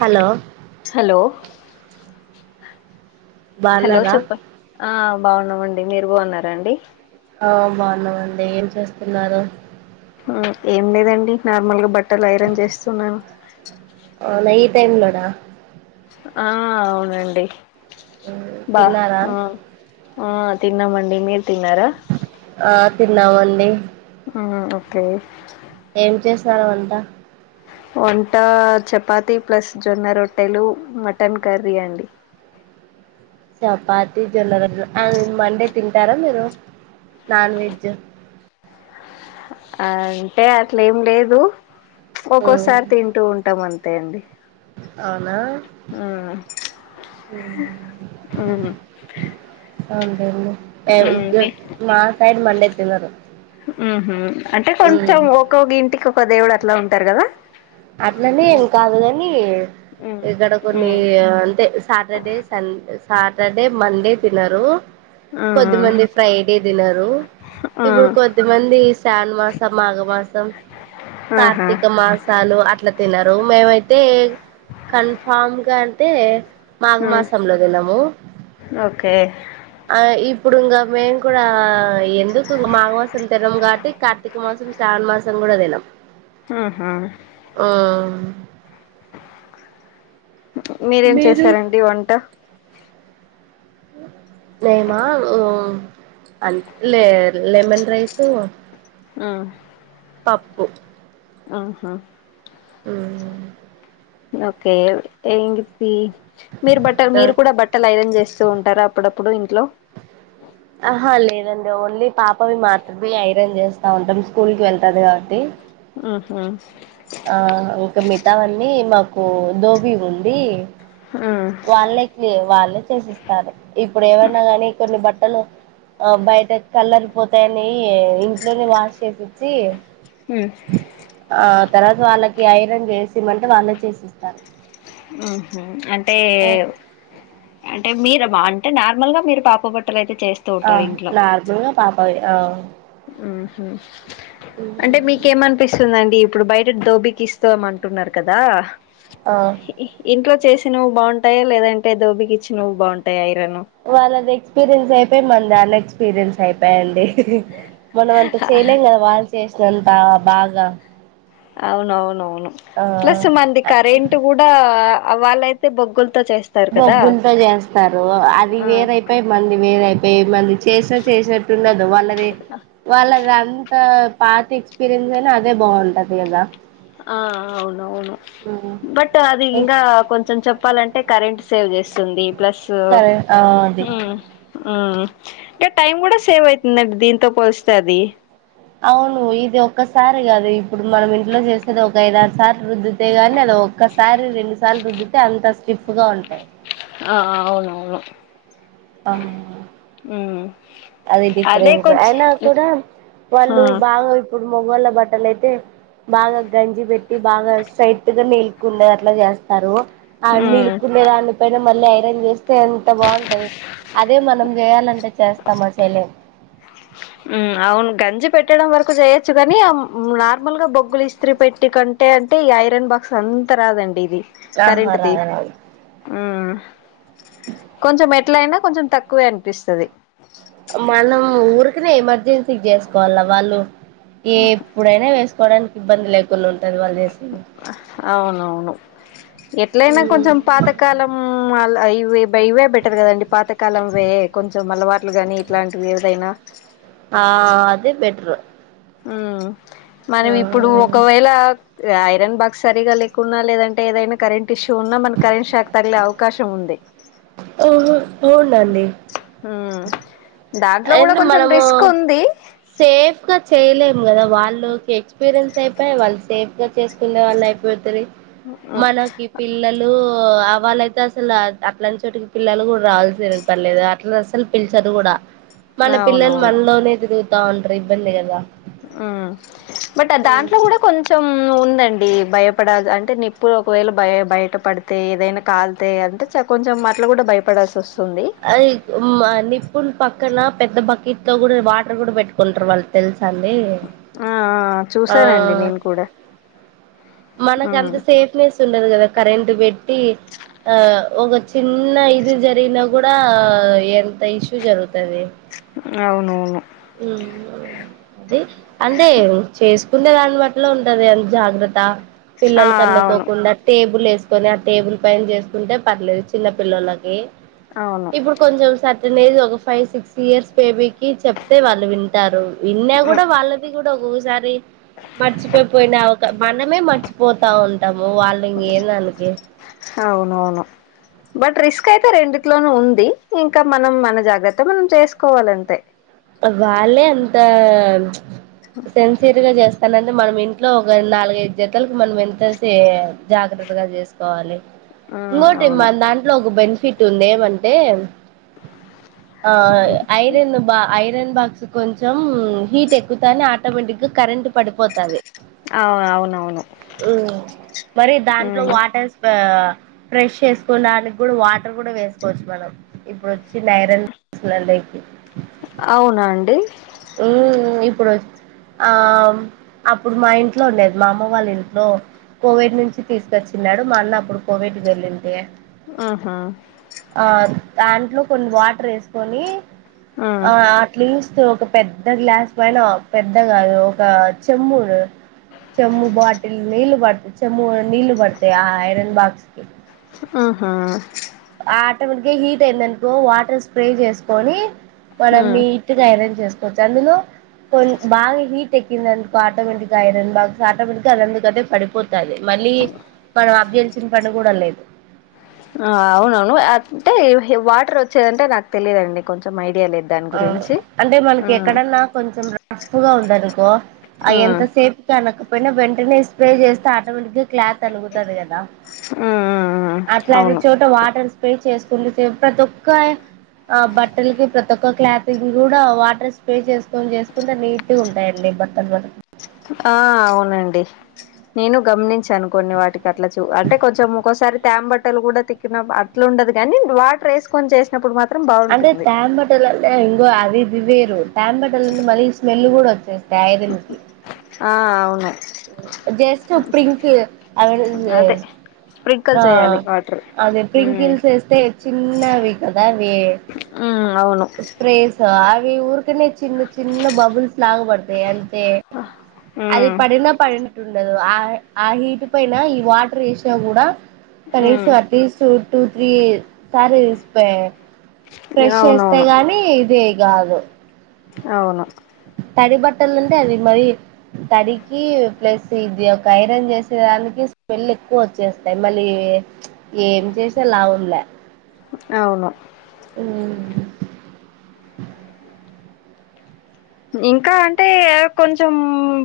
hello hello hello బాగున్నారా చెప్పు ఆ బాగున్నామండి మీరు బాగున్నారాండి ఆ బాగున్నామండి ఏం చేస్తున్నారు ఉమ్ ఏం లేదండి నార్మల్గా బట్టల్ ఐరన్ చేస్తున్నాను అవునా ఈ టైమ్ లోనా ఆ అవునండి బా తిన్నారా అ ఆ తిన్నామండి మీర్ తిన్నారా ఆ తిన్నామండి అ ఓకే ఏం చేసరు వంట వంట చపాతి ప్లస్ జొన్న రొట్టెలు మటన్ కర్రీ అండి చపాతి జొన్నరోట్లు ఆన్ మండే తింటారా మీరు నాన్ వెజ్ అంటే అట్లే ఏం లేదు ఉమ్, ఒక్కోసారి తింటూ ఉంటాం అంతే అండి అవునా ఆ ఉమ్ ఉ అవున్లెండి మీ మా సైడ్ మండే తినరు ఉహ్మ్ అంటే ఉమ్, కొంచెం ఒక్కొగింటికి ఒక దేవుడు అట్లా ఉంటారు కదా అట్లనే ఏం కాదు గని ఇక్కడ కొన్ని అంటే సాటర్డేస్ సం సాటర్డే మండే తినరు ఆ కొద్దిమంది ఫ్రైడే తినరు ఆ ఇప్పుడు కొద్దిమంది శాను మాసం మాఘమాసం ఆహా కార్తీక మాస్ సాళ్లు అట్లా తినరు మేమైతే కన్ఫామ్ గా అంటే మాఘ మాసంలో దినము ఓకే ఆ ఇప్పుడు ఇంగా మేము కూడా ఎందుకు ఇంగ మాఘమాసం తినం కాబట్టి క కార్తీక మాసం శ్రావణ మాసం గుడా దినం ఆహా ఆ మీరేం మీరు చేశారండి వంట నేమా లె లెమన్ రైసు ఆ పప్పు ఆహా ఉమ్ ఓకే ఏం గిఫ్టీ మీరు బట్ట మీరు కూడా బట్ ట్టల్ ఐరన్ చేస్తూ ఉంటారా అప్పుడప్పుడు ఇంట్లో ఆహా లేదండి ఓన్లీ పాపవి మాత్రమే ఐరన్ చేస్తా ఉంటాం స్కూల్ కి వెళ్తది కాబట్టి ఆహా ఆ ఇంకా మిగతావన్నీ మాకు ధోబీ ఉంది ఆ వాళ్ళే వాళ్ళే చేసిస్తారు ఇప్పుడు ఏమన్న కాని కొన్ని బట్టలు ఆ బయట కలర్ పోతయని ఇంట్లోనే వాష్ చేపిచ్చి ఉ ఆ తర్వాత వాళ్ళకి ఐరన్ చేసిమంటే వాళ్ళే చేసిస్తారు ఉహు అంటే అంటే మీద బావుంటే నార్మల్ గా మీరు పాప బట్టలు అయితే చేయిస్త ఆ నార్మలుగా పాపవి ఆ ఉహు అంటే మీకేమనిపిస్తుందండి ఇప్పుడు బయట దోబీకి ఇస్తమంటున్నారు కదా ఆ ఇంట్లో చేసిన నువ్వు బాగుంటయా లేదంటే దోబికిచ్చిన నువ్వు బాగుంటాయ ఐరన్ వాళ్ళది ఎక్స్పీరియన్స్ అయిపోయి మంది అన్ ఎక్స్పీరియన్స్ అయిపయండి మనం అంత చేయలేం కదా వాళ్ళు చేసినంత బాగా ప అవునవునవును ప్లస్ మంది కరెంట్ కూడా వాళ్ళయితే బొగ్గులతో చేస్ బొగ్గుల్తో చేస్తారు అది ఆ వేరైపోయి మంది వేరైపోయి మరి చేసే చేసేట్టుండదు వాళ్ళది వాళ్ళదం ద పాత ఎక్స్పీరియన్స్ అయినా అదే బావుంటది కదా ఆ అవునవును బట్ అది ఇంకా కొంచెం చెప్పాలం కరెంట్ సేవ్ చేస్తుంది ప్లస్ ఉ కరె ఆ అది ఉ ఇగ టైం కూడా సేవ్ అవుతుందండి దీంతో పోలిస్తే అది అవును ఇది ఒక్కసారి కాదు ఇప్పుడు మనం ఇంట్లో చేసేది ఒక ఐదారు సార్లు రుద్దుతే కాని అది ఒకసారి రెండు సార్లు రుద్దితే అంత స్టిఫ్ గా ఉంటాయి ఆ అవునవును అ ఉ అది డిఫరెన్స్ అయినా కూడా వాళ్ళు ఉమ్ బాగా ఇప్పుడు మొగొళ్ళ బట్టలయితే బాగా గంజి పెట్టి బాగా స్ట్రైట్ గా నీల్కుండే అట్లా చేస్తారు ఆ కుళ్ళే దాని పెట్ ఇగ మళ్ళీ ఐరన్ చేస్తే ఎంత బాగుంటాయి అదే మనం చేయాలంటే చేస్తామ చెయలెం అవును గంజి పెట్టడం వరకు చేయొచ్చు కనీ నార్మల్ గా బొగ్గులు ఇస్త్రీ పెట్టి కం అంటే అంటే ఈ ఐరన్ బాక్స్ అంత రాదండి ఇది ఆహా కరెంట్ తీ రాదు రాదు ఆ కొంచమెట్ ఎట్లయినా కొంచెం తక్కువే అనిపిస్తది మనం ఊరికనే ఎమర్జెన్సీకి చేసుకోవాల వాళ్ళు ఇగ ఎప్పుడైనా వేసుకోవడానికి ఇబ్బంది లేకుండా ఉంటంది వాళ్ళు చేస్ అవునవును ఎట్లయినా కొంచెం పాతకాలం అల్ అయి ఉ ఇవే బెటర్ కదండి పాతకాలంవే కొంచెం అలవాట్లు గాని ఇట్లాంటివి ఏవైనా ఆ అదే బెట్రు ఉ మనం ఇప్పుడు ఒకవేళ ఐరన్ బాక్స్ సరిగా లేకున్నా లేదంటే ఏదైనా కరెంట్ ఇష్యూ ఉన్నా మనకి కరెంట్ షాక్ తగిలే అవకాశం ఉంది ఓహో ఓవుల్లండి ఉ దాంట్లో కూడ కొంచెం రిస్క్ ఉంది సేఫ్గా చేయలేము కదా వాళ్ళకి ఎక్స్పీరియన్స్ అయిపయె వాళ్ళు సేఫ్ గా చేసుకునే వాళ్ళు అయిపోతిరి మనకి పిల్లలు ఆ వాళ్ళైతే అసలు అట్లాంటి చోటికి పిల్లలు కూడా రావాల్సి క్కర్లేదు అట్లా అసలు పిలిచదు కూడా మన పిల్లలు అవునవును మనలోనే తిరుగుతా ఉంటారు ఇబ్బంది కదా ఆ బట్ దాంట్లో కూడా కొంచం ఉందండి భయపడాల్ అంటే ఇప్పుడు ఒకవేళ బయ బయటపడ్ తె ఏదైనా కాలీతే అంటే కొంచెం అట్ల కూడా భయపడాల్సి వస్తుంది అది నిప్పుల పక్కన పెద్ద బకెట్లో కూడా వాటర్ కూడా పెట్టుకుంటారు వాళ్ళు తెలుస అండి ఆ ఆ ఆ చూసానండి నేను కూడా మనకు హ్మ్ అంత సేఫ్ ెస్ ఉండదు కదా కరెంట్ పెట్టి ఆ ఒక చిన్న ఇది జరిగిన కూడా ఎంత ఇష్యూ జరుగుతది అవునవును మ్ అది అంటే చేసుకుంటే దానిబట్లో ఉంటది అంత జాగ్రత్త ఆ పిల్లలకు అవును అందుకోకుండా టేబుల్ వేసుకొని ఆ టేబుల్ పైన చేసుకుంటే పర్లేదు చిన్న పిల్లలకి అవును ఇప్పుడు కొంచెం సటెన్ ఏజ్ ఒక ఫైవ్ సిక్స్ ఇయర్స్ బేబీ కి చెప్తే వాళ్ళు వింటారు విన్నా ఉ కూడా వాళ్ళది కూడా ఒక్కొక్కసారి మర్చిపోయిపోయిన ఓక మనమే మర్చిపోతా ఉంటాము వాళ్ళు ఇంకే దనికి అవునవును బట్ రిస్క్ అయితే రెండుట్లోనూ ఉంది ఇంకా మనం మన జాగ్రత్త మనం చేసుకోవాలి అంతే వాళ్ళే అంతా సెన్సియర్ గా చేస్తానంటే మనం ఇంట్లో ఒక నాలుగైదు జతలకు మనం ఎంతసే జాగ్రత్తగా చేసుకోవాలి ఉమ్ ఇంకోటి అవును మన దాంట్లో ఒక బెనిఫిట్ ఉంది ఏమంటే ఆ ఐరన్ ను బా ఐరన్ బాక్స్ కొంచెం హీట్ ఎక్కుతానే ఆటోమేటిక్గా కరెంట్ పడిపోతది అవు అవునవును మ్ మరి దాంట్లో ఉమ్ వాటర్ ఆ ఫ్రెష్ చేసుకోడానికి కూడా వాటర్ కూడా వేసుకోవచ్చు మనం ఇప్పుడో డొచ్చిన ఐరన్స్ లలోకి అవునా అండి మ్ ఇప్పుడు ఆ అప్పుడు మా ఇంట్లో ఉండేది మా అమ్మ వాళ్ళ ఇంట్లో కువైట్ నుంచి తీసుకొచ్చినడు మా అన్న అప్పుడు కువైట్ కేళ్ళింటి ఆహా ఆ దాంట్లో కొన్ని వాటరేసుకొని ఉమ్ ఆ ్లీూస్త ఒక పెద్ద గ్లాస్ పైన పెద్ద కాదు ఒక చెమ్ము చెమ్మూ బాటిల్ నీల్బ బట్ చేమ్మూ నీటిల్ పాడుతాయి ఆ ఆఐరన్ బాక్స్కి ఆహా ఆటోమేటిక్గా హీట్ అయిందనుకో వాటర్ స్ప్రే చేసుకొని మనం ఉమ్ ని ట్ గా ఐరన్ చేసుకోవచ్చు అందులో కొ బాగా హీట్ ఎక్కింది అందుకో ఆటోమేటిక్గా ఐరన్ బాక్స్ ఆటోమేటిక్గా అందుకంటే పడిపోత్ తది మళ్ళీ మనం అఫ్ చేయాల్సిన పని కూడా లేదు ఆ అవునవును అంటే వాటర్ వచ్చేదంటే నాకు తెలిదండి కొంచెం ఐడియా లేదు దాని ఆ గురించి అంటే మనకి ఉమ్ ఎక్కడన్నా కొంచెం రఫ్ గా ఉందనుకో ఆ ఉమ్ ఎంతసేప్ తనకపోయినా వెంటనే స్ప్రే చేస్తే ఆటోమేటిక్ గా క్లాత్ అనుగుతాది కదా ఉమ్ ఉమ్ అట్లాంటి అవును చోట వాటర్ పే చేసుకున్న సేపు ప్రతి ఒక్క ఆ బట్టలకి ప్ర తి కొత్త క్లాత్ గి కూడా వాటర్ స్ప్రే చేసుకొని చేసుకుంటే నీట్ గా ఉంటాయండి బట్టలు కూడ ఆ అవునండి నేను గమనించాను కొన్ని వాటికి అట్లా చూ అంటే కొంచెం ఒక్కసారి తేంబట్టలు కూడా తిక్కిన అట్లే ఉండదు కాని వాటర్ వేసుకొని చేసు కున్నప్పుడు మాత్రం బా అంటే తేంబట్టలు అంటే ఇంగ అది ఇది వేరు తేంబట్టలు మళ్లీ స్మెల్ కూడా వచ్చాయ్ [unintelligible] ఆ అవును జస్ట్ స్ప్రింక్ ఐరన్ అదే చేసు స్ప్రింకల్ ఆ చేయాలి వాటర్ అదే ఉమ్ స్ప్రింకిల్స్ వేస్తే చిన్నవి కదా అవి ఆ అవును స్ప్రేస్ అవి ఊరికనే చిన్న చిన్న బబుల్స్ లాగ పడతాయి అంతే అది ఉమ్ పడినా పడినట్టు ఉండదు ఆ ఆ హీట్ పైన ఈ వాటర్ వేసినా కూడా ఉమ్ కనీసం అట్ లీస్ట్ టూ త్రీ సారి స్పే ఫ్రెష్ చేస్తే అవునవును గాని ఇది గాదు అవును తడి బట్టల్దుంటే అది మరి తడికి ప్లస్ ఇది ఒక ఐరన్ చేసేదానికి స్మెల్ ఎక్కువ వచ్చేస్తాయి మళ్ళీ ప్చ్ ఏం చేసినా లాభంలే అవును ఉమ్ ఇంకా అంటే కొంచెం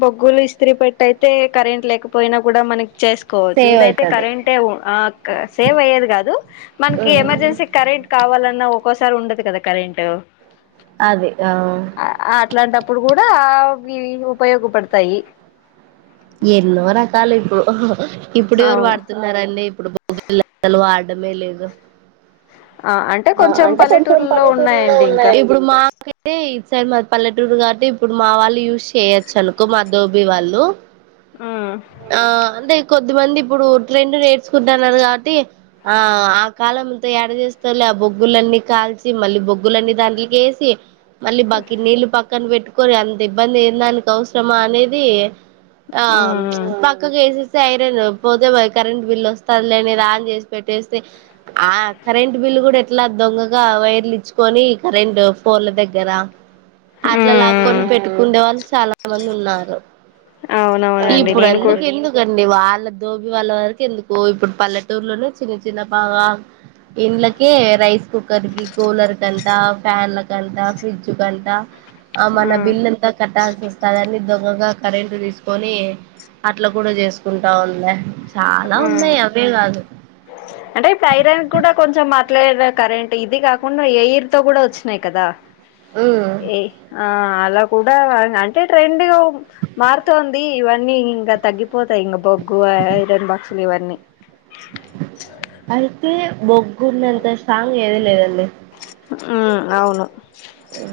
బొగ్గులు ఇస్త్రీ పెట్టె అయితే కరెంట్ లేక పోయినా కూడా మనకి చేసు కోవచ్చు సేవ్ ఇదైతే అయితది కరెంటే [unintelligible] సేవ్ అయ్యేది కాదు మనకి ఎమర్జెన్సీకి కరెంట్ కావాలన్నా ఒక్కోసారి ఉండదు కదా కరెంట్ అది ఆ ఆ అట్లాంటప్పుడు కూడా ఇవి ఉపయోగపడతాయి ఎన్నో రకాలు ఇప్పుడు ఇప్పుడు ఎవరు అవును వాడుతు న్నారండి ఇప్పుడు బొ [unintelligible] అస్సలు వాడ్డమే లేదు ఆ అంటే ఆ అంటే కొంచెం పల్లెటూర్లలో పల్లెటూరులో ఉన్నాయండి ఉన్నాయి ఇంకా అనుకుంటా కైతే ఈ సైడ్ మాది పల్లెటూరు కాబట్టి ఇప్పుడు మా వాళ్ళు యూజ్ చేయొచ్చు అనుకో మా దోబీ వాళ్ళు ఆ ఆ అంటే కొద్దిమంది ఇప్పుడు ట్రెండ్ నేర్చుకుంటన్నారు కాబట్టి ఆ ఆ కాలంతో యాడ చేస్ టోళ్లే ఆ బొగ్గులన్నీ కాల్చి మళ్ళీ బొగ్గులన్నీ దాంట్లోకి వేసి మళ్ళీ బకిట్ నీళ్లు పక్కన పెట్టుకొని అంత ఇబ్బంది ఏం దానికి అవసరమా అనేది ఆవున్ ఉమ్ ప్చ్ పక్కకు వేసేస్తే ఐరన్ పోతే పోయే కరెంట్ బిల్ వస్తాందిలే అని ఆన్ చేసి పెట్టేస్తే ఆ కరెంట్ బిల్లు కూడా ఎట్లా దొంగగా వైర్లు ఇచ్చుకొని కరెంట్ ఫోల్ల దగ్గర ఉమ్ అట్లా లాక్కొని ఉమ్ పెట్టుకుండే వాళ్ళు చాలా మంది ఉన్నారు అవునవునండి ఇప్పుడు నేను అందుకు కూడా ఎందుకు వాళ్ళ దోబి వాళ్ళ వరకు ఎందుకు ఇప్పుడు పల్లెటూరులోనే చిన్న చిన్న [unintelligible] ఇంలకే రైస్ కుక్కర్ కి కూలర్ కంటా ఫ్యాన్లకంతా ఫ్రిడ్జ్ కంతా ఆ మన ఉమ్ బిల్ అంత కట్టాల్సి వస్తదని దొంగగా కరెంట్ తీసుకొని అట్లా కూడ చేసుకుంటా [unintelligible] చాలా ఉమ్ ఉన్నాయి అవే కాదు అంటే థైరాయిడ్ కూడా కొంచెం అట్లే కదా కరెంటు ఇది కాకుండా ఎయిర్ కూడా వచ్చినాయి కదా ఉ ఏ ఆ అలా కూడ అంటే ట్రెండ్గా మారుతోంది ఇవన్నీ ఇంగా తగ్గిపోతాయి ఇంక బొగ్గు ఐరన్ బాక్సులు ఇవన్నీ అయితే బొగ్గున్నంత స్ట్రాంగ్ ఏది లేదండి హమ్ అవును ఉ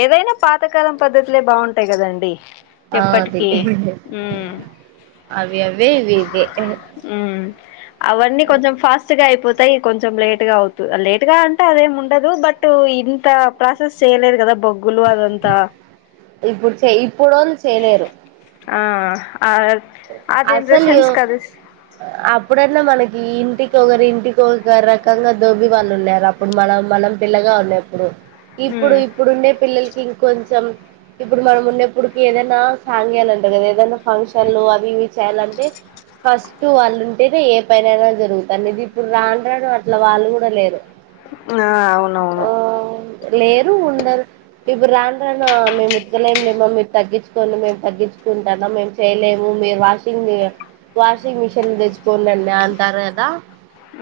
ఏదైనా పాతకాలం పద్ధతులే బాగుంటాయి కదండి ఆ అది ఎప్పటికీ హు అవి అవే ఇవి ఇవే ఉ అవన్నీ కొంచెం ఫాస్ట్గా అయిపోతాయి కొంచెం లేటుగా అవుత లేటుగ అదేం ఉండదు బట్ ఇంత ప్రాసెస్ చేయలేదు కదా బొ గులు అదంతా ఇప్పుడు చే ఇప్పుడోళ్ళు చేయలేరు ఆ ఆ ఆ అసలు జనరేషన్స్ [unintelligible] కది అప్పుడన్నా మనకి ఇంటికి ఒకరు ఇంటికి ఒకరు రకంగా దోబి వాళ్ళు ఉన్నారు ఇప్పుడు మనం మనం పిల్లగా ఉన్నప్పుడు ఇప్పుడు ఉమ్ ఇప్పుడుండే పిల్లల్ ఇంకొంచెం ఇప్పుడు మనం ఉన్నప్పుటికి ఏదైనా [unintelligible] కదా ఏదైనా [unintelligible] అవి ఇవి చేయాలంటే ఫస్ట్ వాళ్ళు అంటేతే ఏ పనైనా జరుగుతంది ఇప్పుడు రాను రాను అట్లా వాళ్ళు కూడా లేరు ఆ అవునవును ఆ లేరు ఉండరు ఇప్పుడు రాను రానా మేము ఉత్తకలేంలేమా మీరు తగ్గించుకోండి మేము తగ్గించుకుంటానం మేము చేయలేము మీరు వాషింగ్ వాషింగ్ మిషన్ తెచ్చుకోండి అంటారు కదా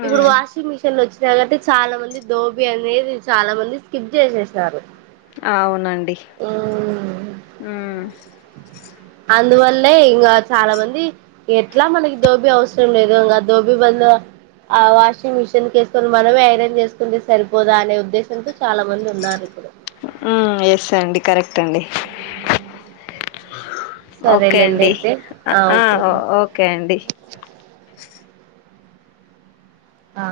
ఇప్పుడు వాష్ మిషన్ వచ్చినా కాబట్టి చాలా మంది దోబి అనేది చాల మంది స్కిప్ చేసేసినారు అవునండి ఉమ్ ఆ అందువల్లే ఇంగా చాలా మంది ఎట్లా మనకి దోబీ అవసరం లేదు ఇంకా దోబీ బదులు ఆ వాషింగ్ మిషిన్ [unintelligible] సుకొని మనమే ఐరన్ చేసుకుంటే సరిపోదా అనే ఉద్దేశంతో చాలా మంది ఉన్నారు ఇప్పుడు ఎస్ అండి కరెక్ట్ అండి ఓకే సరేలేండి అండి అయితే ఆ ఓకే అండి ఓకే అండి ఆ